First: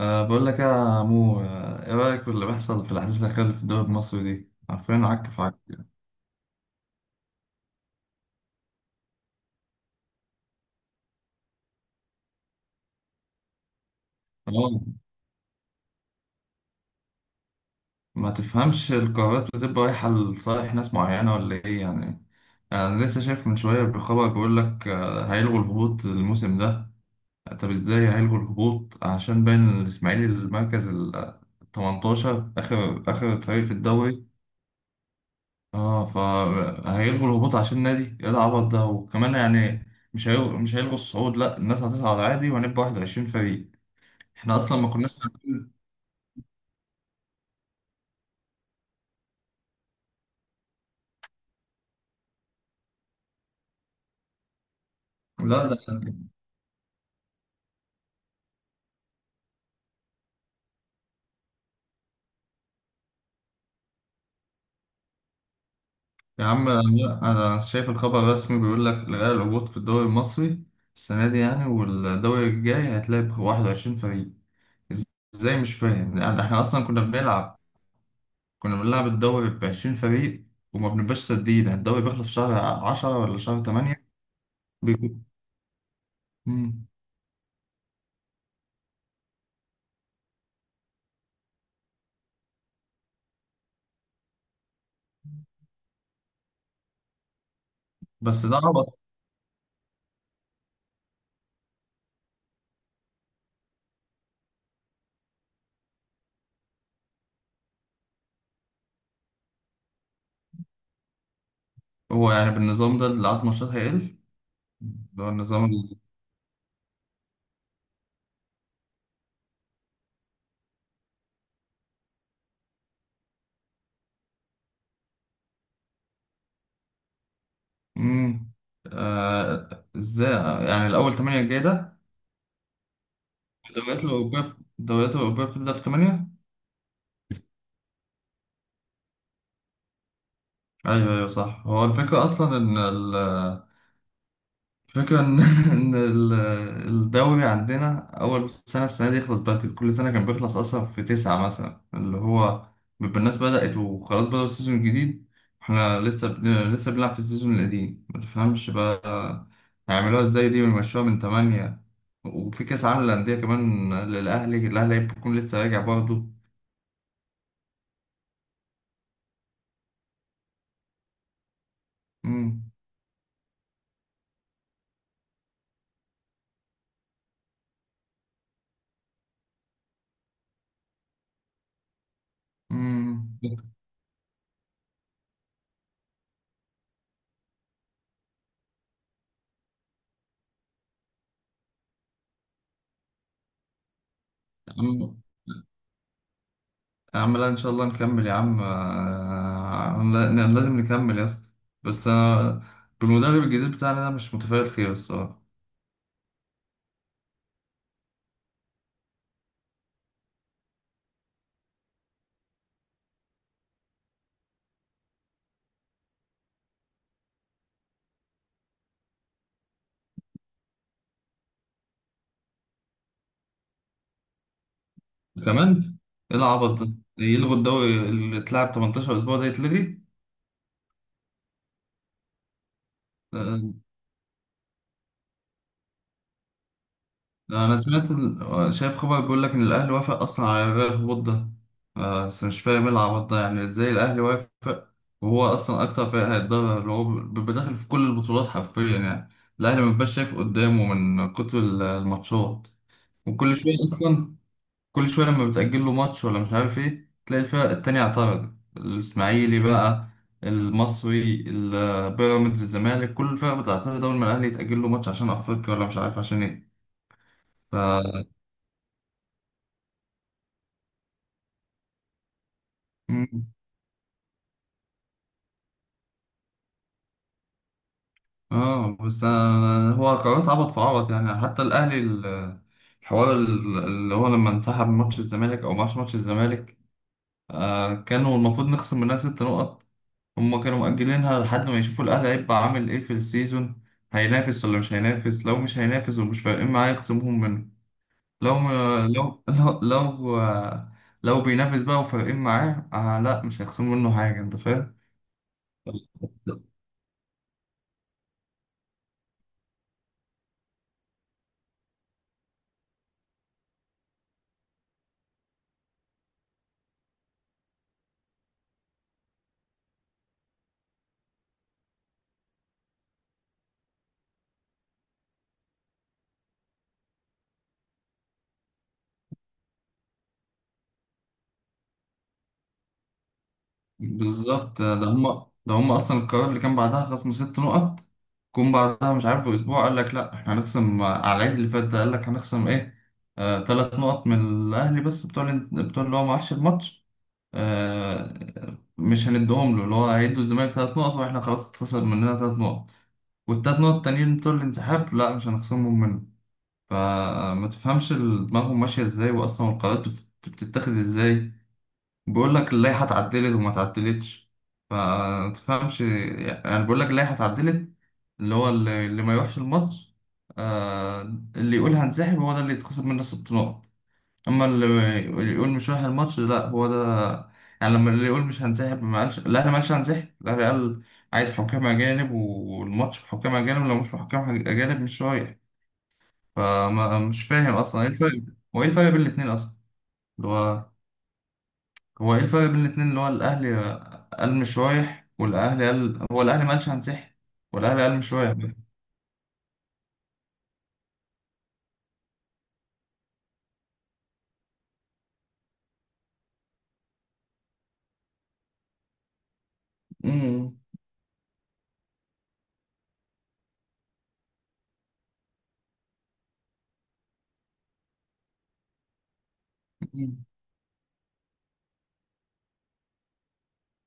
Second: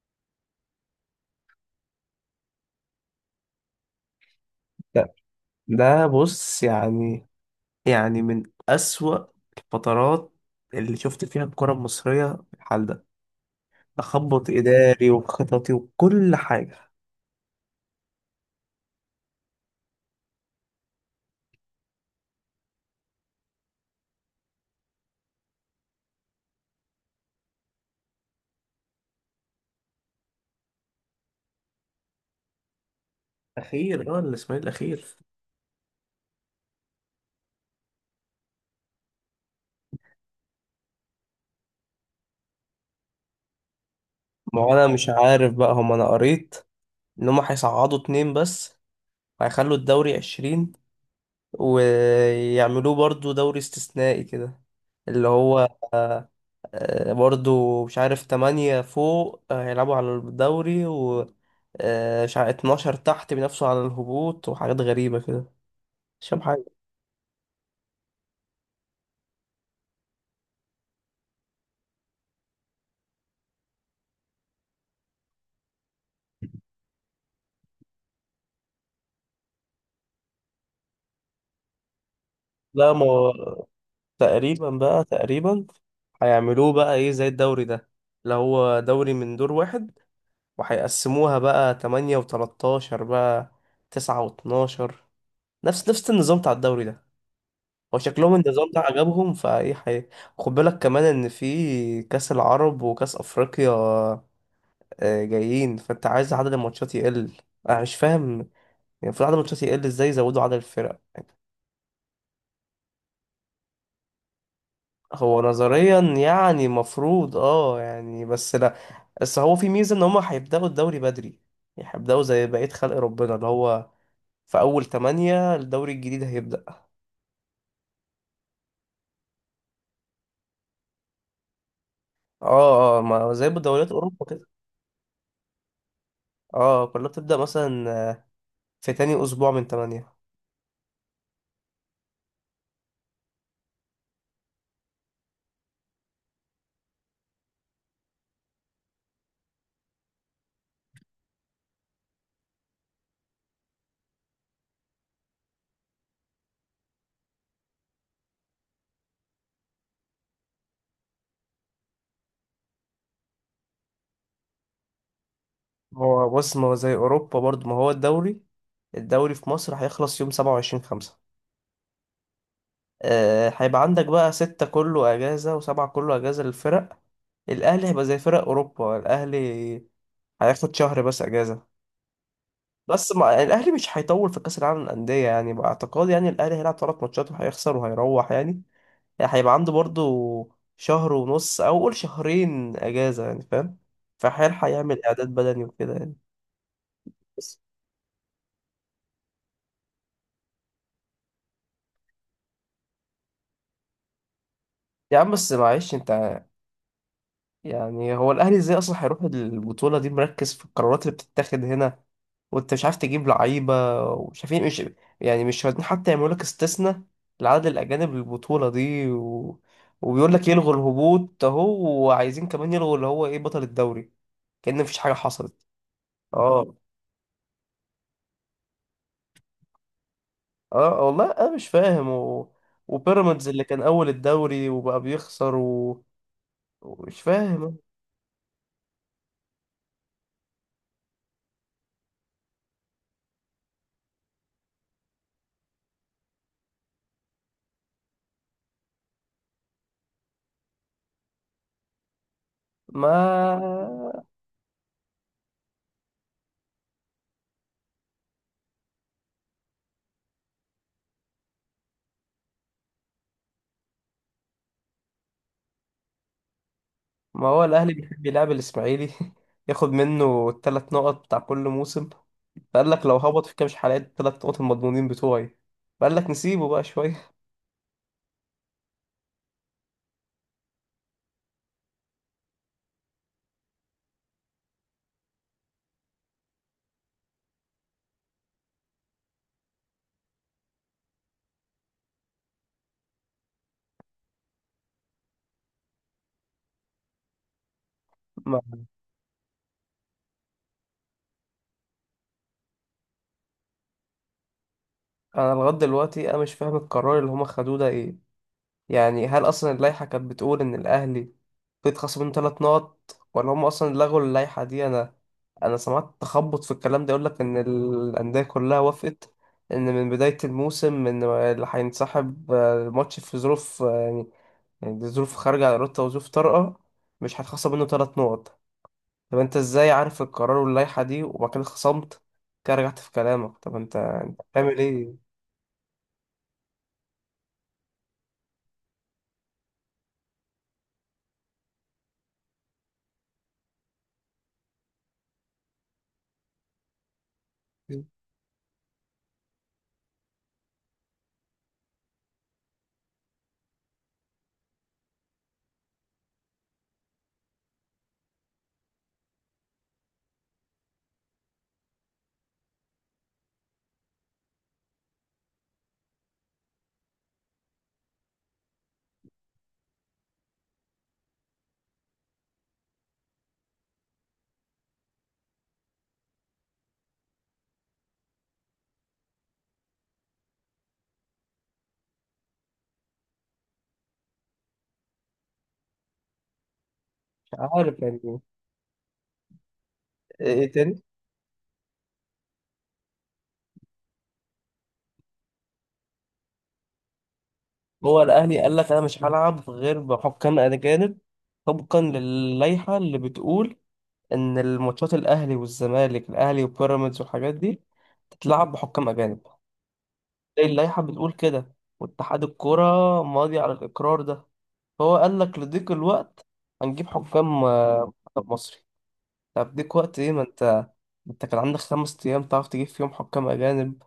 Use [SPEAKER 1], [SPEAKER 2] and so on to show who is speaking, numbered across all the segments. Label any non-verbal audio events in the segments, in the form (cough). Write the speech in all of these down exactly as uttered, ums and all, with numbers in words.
[SPEAKER 1] أه بقول لك يا مو آه، ايه رأيك في اللي بيحصل في الأحداث الأخيرة اللي في الدوري المصري دي؟ عارفين
[SPEAKER 2] ده
[SPEAKER 1] عك في عك يعني.
[SPEAKER 2] ده بص يعني يعني من أسوأ الفترات اللي شفت فيها الكرة المصرية في الحال ده. تخبط
[SPEAKER 1] اه،
[SPEAKER 2] إداري وخططي وكل حاجة.
[SPEAKER 1] ما تفهمش القرارات بتبقى رايحة لصالح ناس معينة ولا ايه يعني يعني أنا لسه شايف من شوية بخبر بيقول لك آه، هيلغوا الهبوط الموسم ده. طب ازاي هيلغوا الهبوط عشان باين الإسماعيلي المركز ال تمنتاشر، آخر آخر فريق في
[SPEAKER 2] اخير، اه
[SPEAKER 1] الدوري.
[SPEAKER 2] الاسماعيلي الاخير.
[SPEAKER 1] اه، فهيلغوا الهبوط عشان النادي، ايه العبط ده وكمان يعني مش هيلغوا مش هيلغوا الصعود، لا الناس هتصعد عادي وهنبقى واحد وعشرين فريق، احنا
[SPEAKER 2] ما هو
[SPEAKER 1] اصلا
[SPEAKER 2] أنا
[SPEAKER 1] ما
[SPEAKER 2] مش
[SPEAKER 1] كناش
[SPEAKER 2] عارف بقى
[SPEAKER 1] عارفين.
[SPEAKER 2] هم. أنا قريت إن هم هيصعدوا اتنين بس، هيخلوا الدوري عشرين ويعملوه برضو دوري استثنائي كده، اللي
[SPEAKER 1] لا
[SPEAKER 2] هو
[SPEAKER 1] ده،
[SPEAKER 2] آه، آه، برضو مش عارف، تمانية فوق آه، هيلعبوا على الدوري، آه، مش عارف اتناشر تحت بينافسوا على الهبوط، وحاجات غريبة كده. مش فاهم
[SPEAKER 1] يا
[SPEAKER 2] حاجة.
[SPEAKER 1] عم لا، انا شايف الخبر الرسمي بيقول لك الغاء الهبوط في الدوري المصري السنه دي، يعني والدوري الجاي هتلاعب واحد وعشرين فريق. ازاي مش فاهم، يعني احنا اصلا كنا بنلعب كنا بنلعب الدوري ب عشرين فريق وما بنبقاش سادين، الدوري بيخلص في شهر
[SPEAKER 2] لا، ما
[SPEAKER 1] عشرة
[SPEAKER 2] هو
[SPEAKER 1] ولا شهر تمانية
[SPEAKER 2] تقريبا بقى
[SPEAKER 1] بيكون.
[SPEAKER 2] تقريبا هيعملوه
[SPEAKER 1] مم.
[SPEAKER 2] بقى ايه زي الدوري ده، اللي هو دوري من دور واحد، وهيقسموها بقى تمانية و13، بقى تسعة و12، نفس نفس النظام بتاع الدوري ده. هو شكلهم
[SPEAKER 1] بس ده
[SPEAKER 2] النظام ده
[SPEAKER 1] عبط.
[SPEAKER 2] عجبهم، فايه حي... خد بالك كمان ان في كاس العرب وكاس افريقيا آه، جايين، فانت عايز عدد الماتشات يقل. انا مش فاهم. يعني المفروض عدد الماتشات يقل، ازاي يزودوا عدد الفرق يعني؟
[SPEAKER 1] هو يعني بالنظام ده اللي عدد ماتشات هيقل، اللي هو
[SPEAKER 2] هو
[SPEAKER 1] النظام ال-
[SPEAKER 2] نظريا يعني المفروض اه يعني، بس لا. بس هو في ميزة ان هما هيبدأوا الدوري بدري، يعني هيبدأوا زي بقية خلق ربنا، اللي هو في أول تمانية الدوري الجديد هيبدأ.
[SPEAKER 1] مم. آه ازاي، يعني الأول تمانية الجاي ده.
[SPEAKER 2] اه، اه، ما زي بدوريات
[SPEAKER 1] الدوريات
[SPEAKER 2] أوروبا كده.
[SPEAKER 1] الأوروبية الدوريات الأوروبية بتبدأ في تمانية.
[SPEAKER 2] اه، كلها بتبدأ مثلا في تاني أسبوع من تمانية.
[SPEAKER 1] أيوه أيوه صح، هو الفكرة أصلا إن فكرة إن (laughs) إن ال- الدوري عندنا أول سنة، السنة دي يخلص بدري، كل سنة كان بيخلص أصلا في تسعة مثلا، اللي هو بيبقى الناس بدأت وخلاص بدأوا السيزون الجديد، إحنا لسه بن- لسه بنلعب في السيزون القديم. متفهمش بقى هيعملوها إزاي دي ويمشوها من تمانية، وفي كأس عالم للأندية كمان للأهلي، الأهلي هيكون لسه راجع برضه.
[SPEAKER 2] هو بص، ما هو زي أوروبا برضو، ما هو الدوري الدوري في مصر هيخلص يوم سبعة وعشرين خمسة.
[SPEAKER 1] أمم.
[SPEAKER 2] آه، هيبقى عندك بقى ستة كله أجازة وسبعة كله أجازة للفرق. الاهلي هيبقى زي فرق اوروبا. الاهلي هياخد شهر بس اجازه. بس ما الاهلي مش هيطول في كاس العالم للانديه، يعني باعتقاد يعني الاهلي هيلعب ثلاث ماتشات وهيخسر وهيروح يعني يعني هيبقى عنده برضو شهر ونص او قول شهرين اجازه، يعني فاهم. فهيلحق يعمل
[SPEAKER 1] أمم.
[SPEAKER 2] اعداد بدني وكده يعني.
[SPEAKER 1] يا عم لا، ان
[SPEAKER 2] بس.
[SPEAKER 1] شاء الله نكمل يا عم، آه، لا- لازم نكمل يا اسطى. بس انا بالمدرب الجديد بتاعنا ده مش متفائل خير
[SPEAKER 2] يا عم
[SPEAKER 1] الصراحه.
[SPEAKER 2] بس معلش انت، يعني هو الاهلي ازاي اصلا هيروح البطوله دي، مركز في القرارات اللي بتتاخد هنا. وانت مش عارف تجيب لعيبة، ومش عارفين مش، يعني مش راضيين حتى يعملوا لك استثناء لعدد الأجانب للبطولة دي و... وبيقول لك يلغوا الهبوط أهو، وعايزين كمان يلغوا اللي هو إيه، بطل الدوري، كأن مفيش حاجة حصلت.
[SPEAKER 1] كمان ايه العبط
[SPEAKER 2] اه،
[SPEAKER 1] ده، إيه يلغوا الدوري اللي اتلعب تمنتاشر اسبوع ده يتلغي؟
[SPEAKER 2] اه والله أنا مش فاهم و... وبيراميدز اللي
[SPEAKER 1] آه،
[SPEAKER 2] كان أول الدوري وبقى بيخسر و... ومش فاهم.
[SPEAKER 1] انا سمعت ال- شايف خبر بيقول لك ان الاهلي وافق اصلا على إلغاء الهبوط ده. آه، بس مش فاهم ايه العبط ده، يعني ازاي الاهلي وافق وهو اصلا اكتر فريق هيتضرر، اللي هو بيبقى داخل في كل البطولات حرفيا يعني، الاهلي ما بيبقاش شايف قدامه من كتر ال- الماتشات. وكل شوية
[SPEAKER 2] ما
[SPEAKER 1] أصلا، كل شوية لما بتأجل له ماتش ولا مش عارف إيه، تلاقي الفرق التانية اعترضت، الإسماعيلي بقى، المصري، ال- بيراميدز، الزمالك، كل الفرق بتعترض أول ما الأهلي يتأجل له ماتش عشان أفريقيا ولا مش عارف عشان إيه.
[SPEAKER 2] ما هو
[SPEAKER 1] ف
[SPEAKER 2] الاهلي بيحب يلعب الاسماعيلي (laughs) ياخد منه الثلاث نقط بتاع كل موسم. فقال لك لو هبط
[SPEAKER 1] مم.
[SPEAKER 2] في كام حلقات الثلاث نقط المضمونين بتوعي، فقال لك نسيبه بقى شويه
[SPEAKER 1] آه، بس أنا- هو قرارات عبط في عبط يعني. حتى الأهلي ال- الحوار ال- اللي هو لما انسحب من ماتش الزمالك، أو ماتش ماتش الزمالك، آه كانوا المفروض نخصم منها ست نقط، هم كانوا مؤجلينها لحد ما يشوفوا الأهلي هيبقى عامل إيه في السيزون، هينافس ولا مش هينافس، لو مش هينافس ومش فارقين معاه يخصموهم منه،
[SPEAKER 2] (laughs)
[SPEAKER 1] لو
[SPEAKER 2] ما
[SPEAKER 1] ما- لو لو لو, لو بينافس بقى وفارقين معاه، آه لا مش هيخصموا منه حاجة، أنت فاهم.
[SPEAKER 2] انا لغايه دلوقتي انا مش فاهم القرار اللي هما خدوه ده ايه. يعني هل اصلا اللائحه كانت بتقول ان الاهلي بيتخصم منه ثلاث نقط، ولا هم اصلا لغوا اللائحه دي؟ انا انا سمعت تخبط في الكلام ده، يقول لك ان الانديه كلها وافقت ان من بدايه الموسم ان اللي هينسحب آه، الماتش في ظروف آه، يعني دي ظروف خارجة عن إرادته وظروف طارئة، مش هتخصم منه تلات نقط. طب أنت إزاي عارف القرار واللائحة دي، وبعد كده خصمت كده، رجعت في كلامك؟ طب أنت تعمل
[SPEAKER 1] بالظبط، ده
[SPEAKER 2] إيه؟
[SPEAKER 1] هم ده هم أصلا القرار، اللي كان بعدها خصم ست نقط جم بعدها مش عارف أسبوع، قال لك لا إحنا هنخصم على العيد اللي فات ده، قال لك هنخصم إيه؟ آه، تلات نقط من الأهلي بس، بتوع بتوع اللي هو ما راحش الماتش،
[SPEAKER 2] مش
[SPEAKER 1] آه، مش هندهم له، اللي هو هيدوا الزمالك تلات نقط واحنا خلاص اتخسر مننا تلات نقط، والتلات نقط التانيين بتوع الانسحاب لا مش هنخصمهم منه. فما تفهمش ال- دماغهم ماشية ازاي، واصلا القرارات بت- بتتاخد ازاي، بيقول لك اللائحة اتعدلت وما اتعدلتش. فما تفهمش، يعني بيقول لك اللائحة اتعدلت، اللي هو اللي اللي ما يروحش الماتش، آه، اللي يقول هنسحب هو ده اللي يتخصم منه ست نقط، اما اللي اللي يقول مش رايح الماتش لا هو ده. يعني لما اللي يقول مش هنسحب، ما قالش الاهلي ما قالش هنسحب، الاهلي قال عايز حكام اجانب، والماتش بحكام اجانب، لو مش بحكام اجانب مش رايح. فما مش فاهم اصلا
[SPEAKER 2] عارف
[SPEAKER 1] ايه
[SPEAKER 2] يعني إيه.
[SPEAKER 1] الفرق، هو ايه الفرق بين الاتنين اصلا، اللي
[SPEAKER 2] إيه
[SPEAKER 1] هو،
[SPEAKER 2] تاني؟
[SPEAKER 1] هو ايه الفرق بين الاتنين، اللي هو الاهلي قال مش رايح، والاهلي قال، هو الاهلي ما قالش هنسحب، والاهلي قال
[SPEAKER 2] هو
[SPEAKER 1] مش رايح.
[SPEAKER 2] الأهلي قال لك أنا مش هلعب غير بحكام أجانب، طبقا للائحة اللي بتقول إن الماتشات الأهلي والزمالك، الأهلي وبيراميدز والحاجات دي تتلعب بحكام أجانب.
[SPEAKER 1] أمم.
[SPEAKER 2] اللائحة بتقول كده، واتحاد الكرة ماضي على الإقرار ده. فهو قال لك لضيق الوقت هنجيب حكام آه، منتخب مصري. طب ضيق وقت ايه؟ ما انت انت كان عندك خمس ايام تعرف تجيب فيهم حكام اجانب.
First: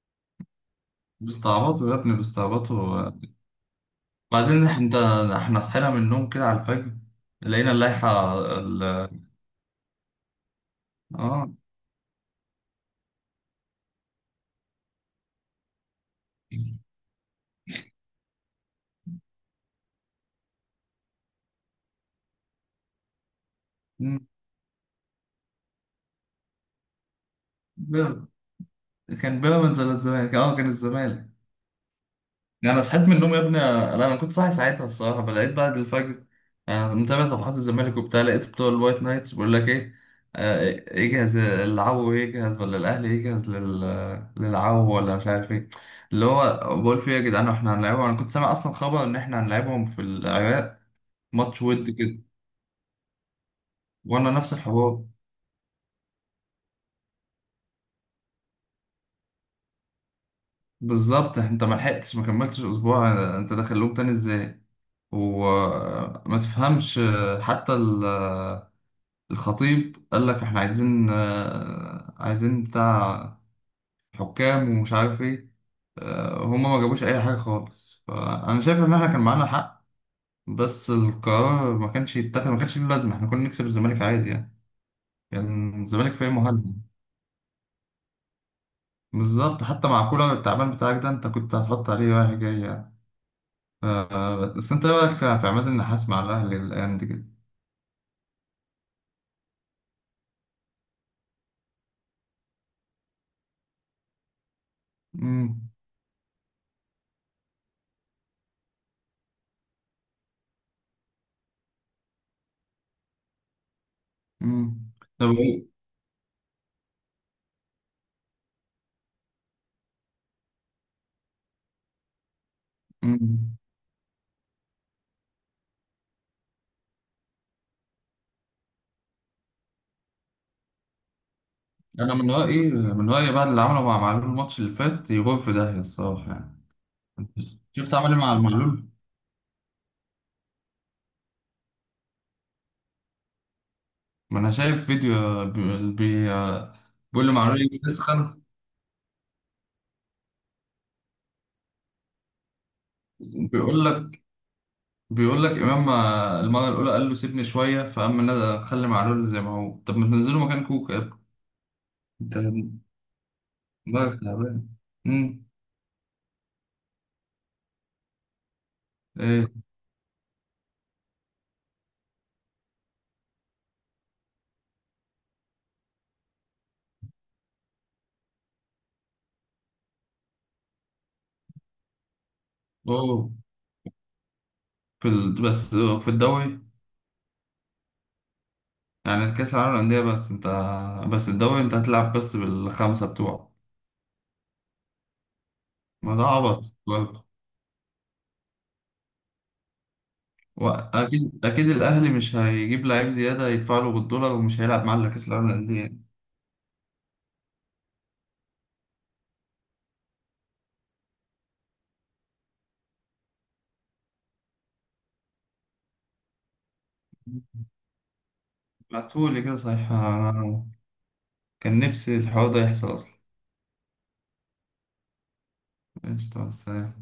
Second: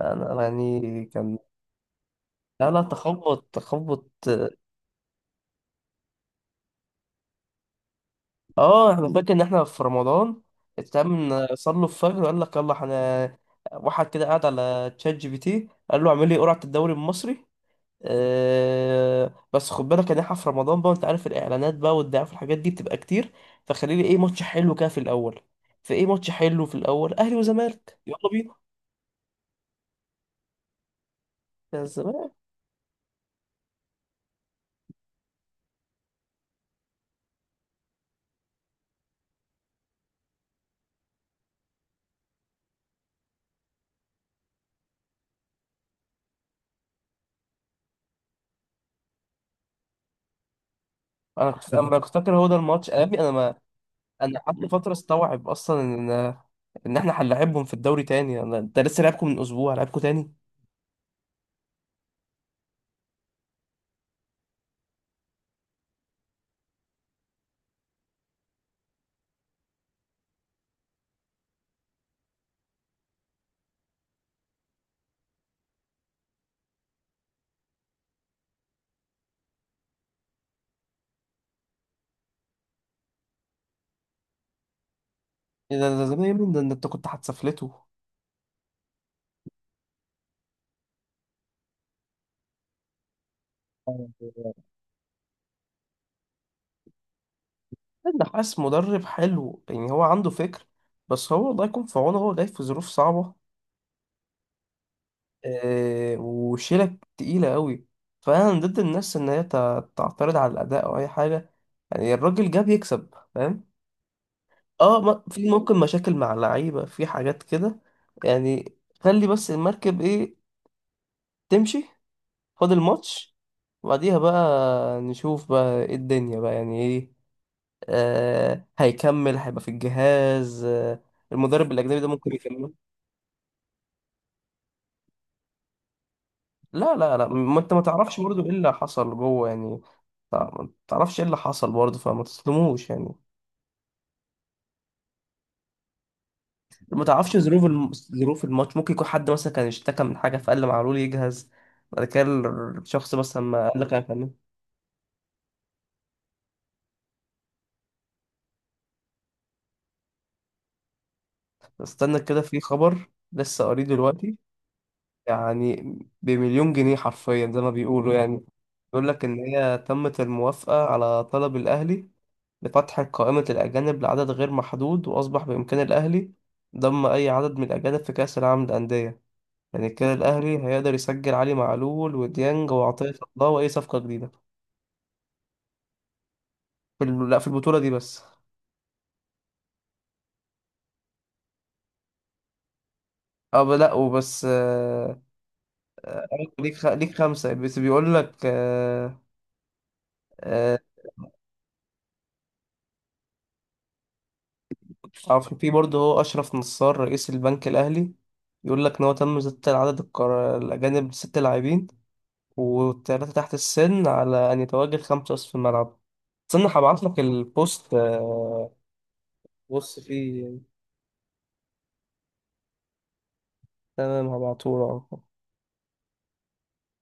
[SPEAKER 2] انا أنا يعني كان.
[SPEAKER 1] بيستعبطوا يا ابني
[SPEAKER 2] لا، لا،
[SPEAKER 1] بيستعبطوا.
[SPEAKER 2] تخبط تخبط.
[SPEAKER 1] بعدين إح- انت، احنا صحينا من النوم كده على الفجر لقينا اللائحة ال...
[SPEAKER 2] اه، احنا فاكر ان احنا في رمضان، اتعمل
[SPEAKER 1] اه.
[SPEAKER 2] صلوا الفجر وقال لك يلا احنا، واحد كده قاعد على تشات جي بي تي قال له اعمل لي قرعة الدوري المصري. أه، بس خد بالك ان احنا في رمضان بقى، انت عارف الاعلانات بقى والدعايه في الحاجات دي بتبقى كتير، فخليلي ايه
[SPEAKER 1] مم.
[SPEAKER 2] ماتش حلو كده في الاول، فايه ماتش حلو في الاول، اهلي وزمالك
[SPEAKER 1] بيراميدز.
[SPEAKER 2] يلا بينا.
[SPEAKER 1] كان بيراميدز ولا الزمالك، اه كان الزمالك.
[SPEAKER 2] يا الزمالك.
[SPEAKER 1] يعني انا صحيت من النوم يا ابني، لا انا كنت صاحي ساعتها الصراحة، فلقيت بعد الفجر، انا متابع صفحات الزمالك وبتاع، لقيت بتوع الوايت نايتس بيقول لك ايه، آه، يجهز العو يجهز، ولا الاهلي يجهز لل... للعو، ولا مش عارف ايه، اللي هو بقول فيه يا جدعان احنا هنلعبهم، انا كنت سامع اصلا خبر ان احنا هنلعبهم في العراق
[SPEAKER 2] انا
[SPEAKER 1] ماتش
[SPEAKER 2] كنت
[SPEAKER 1] ود
[SPEAKER 2] انا (laughs) كنت
[SPEAKER 1] كده،
[SPEAKER 2] فاكر هو ده الماتش، امي انا ما.
[SPEAKER 1] وانا
[SPEAKER 2] انا
[SPEAKER 1] نفس
[SPEAKER 2] قعدت فتره
[SPEAKER 1] الحوار.
[SPEAKER 2] استوعب اصلا ان ان احنا هنلاعبهم في الدوري تاني. انا انت لسه لعبكم من اسبوع، لعبكم تاني.
[SPEAKER 1] بالظبط، انت ما لحقتش، ما كملتش اسبوع، انت دخلوك تاني ازاي؟ وما تفهمش، حتى ال- الخطيب قال لك احنا عايزين عايزين بتاع حكام ومش عارف ايه، هما ما جابوش اي حاجه خالص، فانا شايف ان احنا كان معانا حق، بس القرار ما كانش يتاخد ما كانش له لازمه، احنا كنا نكسب الزمالك عادي يعني،
[SPEAKER 2] إيه،
[SPEAKER 1] كان
[SPEAKER 2] ده ده
[SPEAKER 1] الزمالك
[SPEAKER 2] زمان يا
[SPEAKER 1] فريق
[SPEAKER 2] ابني، ده ده
[SPEAKER 1] مهاجم،
[SPEAKER 2] انت كنت هتسفلته.
[SPEAKER 1] بالظبط حتى مع كولر التعبان بتاعك ده انت كنت هتحط عليه رايح جاي يعني. آه، بس انت إيه رايك في عماد النحاس مع الاهلي الايام دي كده؟
[SPEAKER 2] النحاس (laughs) مدرب حلو، يعني هو عنده فكر. بس هو الله يكون في عونه، هو جاي في ظروف صعبه
[SPEAKER 1] امم.
[SPEAKER 2] آه، وشيلة تقيلة قوي. فأنا من ضد الناس إن هي تع- تعترض على الأداء أو أي حاجة. يعني الراجل جاب يكسب فاهم.
[SPEAKER 1] امم.
[SPEAKER 2] اه، ما-
[SPEAKER 1] طب
[SPEAKER 2] في
[SPEAKER 1] ايه؟
[SPEAKER 2] ممكن مشاكل مع اللعيبة في حاجات كده، يعني خلي بس المركب ايه، تمشي. فاضل ماتش،
[SPEAKER 1] امم.
[SPEAKER 2] وبعديها بقى نشوف بقى ايه الدنيا بقى، يعني ايه؟ آه هيكمل، هيبقى في الجهاز، آه المدرب الأجنبي ده
[SPEAKER 1] انا من
[SPEAKER 2] ممكن
[SPEAKER 1] رايي،
[SPEAKER 2] يكمل؟
[SPEAKER 1] من رايي بقى اللي عمله مع معلول الماتش اللي فات يروح في داهيه الصراحه يعني.
[SPEAKER 2] لا، لا، لا،
[SPEAKER 1] انت
[SPEAKER 2] ما انت ما
[SPEAKER 1] شفت عمل ايه
[SPEAKER 2] تعرفش
[SPEAKER 1] مع
[SPEAKER 2] برضه ايه اللي
[SPEAKER 1] معلول؟
[SPEAKER 2] حصل جوه يعني. تع- ما تعرفش ايه اللي حصل برضه، فما تظلموش يعني.
[SPEAKER 1] ما انا شايف فيديو بي... بي...
[SPEAKER 2] ما
[SPEAKER 1] بيقول
[SPEAKER 2] تعرفش ظروف
[SPEAKER 1] لمعلول
[SPEAKER 2] الم...
[SPEAKER 1] بتسخن،
[SPEAKER 2] ظروف الماتش، ممكن يكون حد مثلا كان اشتكى من حاجه فقال لمعلول يجهز بعد كده. الشخص مثلا ما قال
[SPEAKER 1] بيقول
[SPEAKER 2] لك انا
[SPEAKER 1] لك
[SPEAKER 2] فنان.
[SPEAKER 1] بيقول لك امام، المره الاولى قال له سيبني شويه، فاما نزل خلي معلول زي ما هو، طب ما تنزله مكان كوكا يا ابني.
[SPEAKER 2] استنى كده، في
[SPEAKER 1] انت
[SPEAKER 2] خبر لسه قريب
[SPEAKER 1] دماغك
[SPEAKER 2] دلوقتي.
[SPEAKER 1] تعبان. امم.
[SPEAKER 2] يعني بمليون جنيه حرفيا زي ما بيقولوا. يعني بيقول لك ان
[SPEAKER 1] ايه؟
[SPEAKER 2] هي تمت الموافقه على طلب الاهلي لفتح قائمة الأجانب لعدد غير محدود، وأصبح بإمكان الأهلي ضم أي عدد من الأجانب في كأس العالم للأندية. يعني كده الأهلي هيقدر يسجل علي معلول وديانج وعطية
[SPEAKER 1] اوه.
[SPEAKER 2] الله وأي صفقة جديدة.
[SPEAKER 1] في ال... بس في الدوري،
[SPEAKER 2] في ال... لا في البطولة دي بس.
[SPEAKER 1] يعني الكأس العالم للأندية بس أنت، بس الدوري أنت هتلعب بس بالخمسة بتوعه.
[SPEAKER 2] أه، ب- لا وبس. آه، آه،
[SPEAKER 1] ما ده
[SPEAKER 2] آه،
[SPEAKER 1] عبط
[SPEAKER 2] ليك خ... ليك
[SPEAKER 1] برضه.
[SPEAKER 2] خمسة بس، بيقول لك آه، آه،
[SPEAKER 1] وأكيد أكيد الأهلي مش هيجيب لعيب زيادة يدفع له بالدولار ومش هيلعب معاه إلا كأس العالم
[SPEAKER 2] عارف في برضه،
[SPEAKER 1] للأندية.
[SPEAKER 2] هو أشرف نصار رئيس البنك الأهلي يقول لك إن هو تم زيادة عدد القرار الأجانب ست لاعبين والتلاتة تحت السن، على أن يتواجد خمسة أصف في الملعب. استنى هبعتلك البوست آه،
[SPEAKER 1] بعتهولي كده صحيح
[SPEAKER 2] بص فيه.
[SPEAKER 1] أنا، كان نفسي الحوار ده يحصل أصلا.
[SPEAKER 2] تمام، هبعتهولك.
[SPEAKER 1] قشطة، مع السلامة.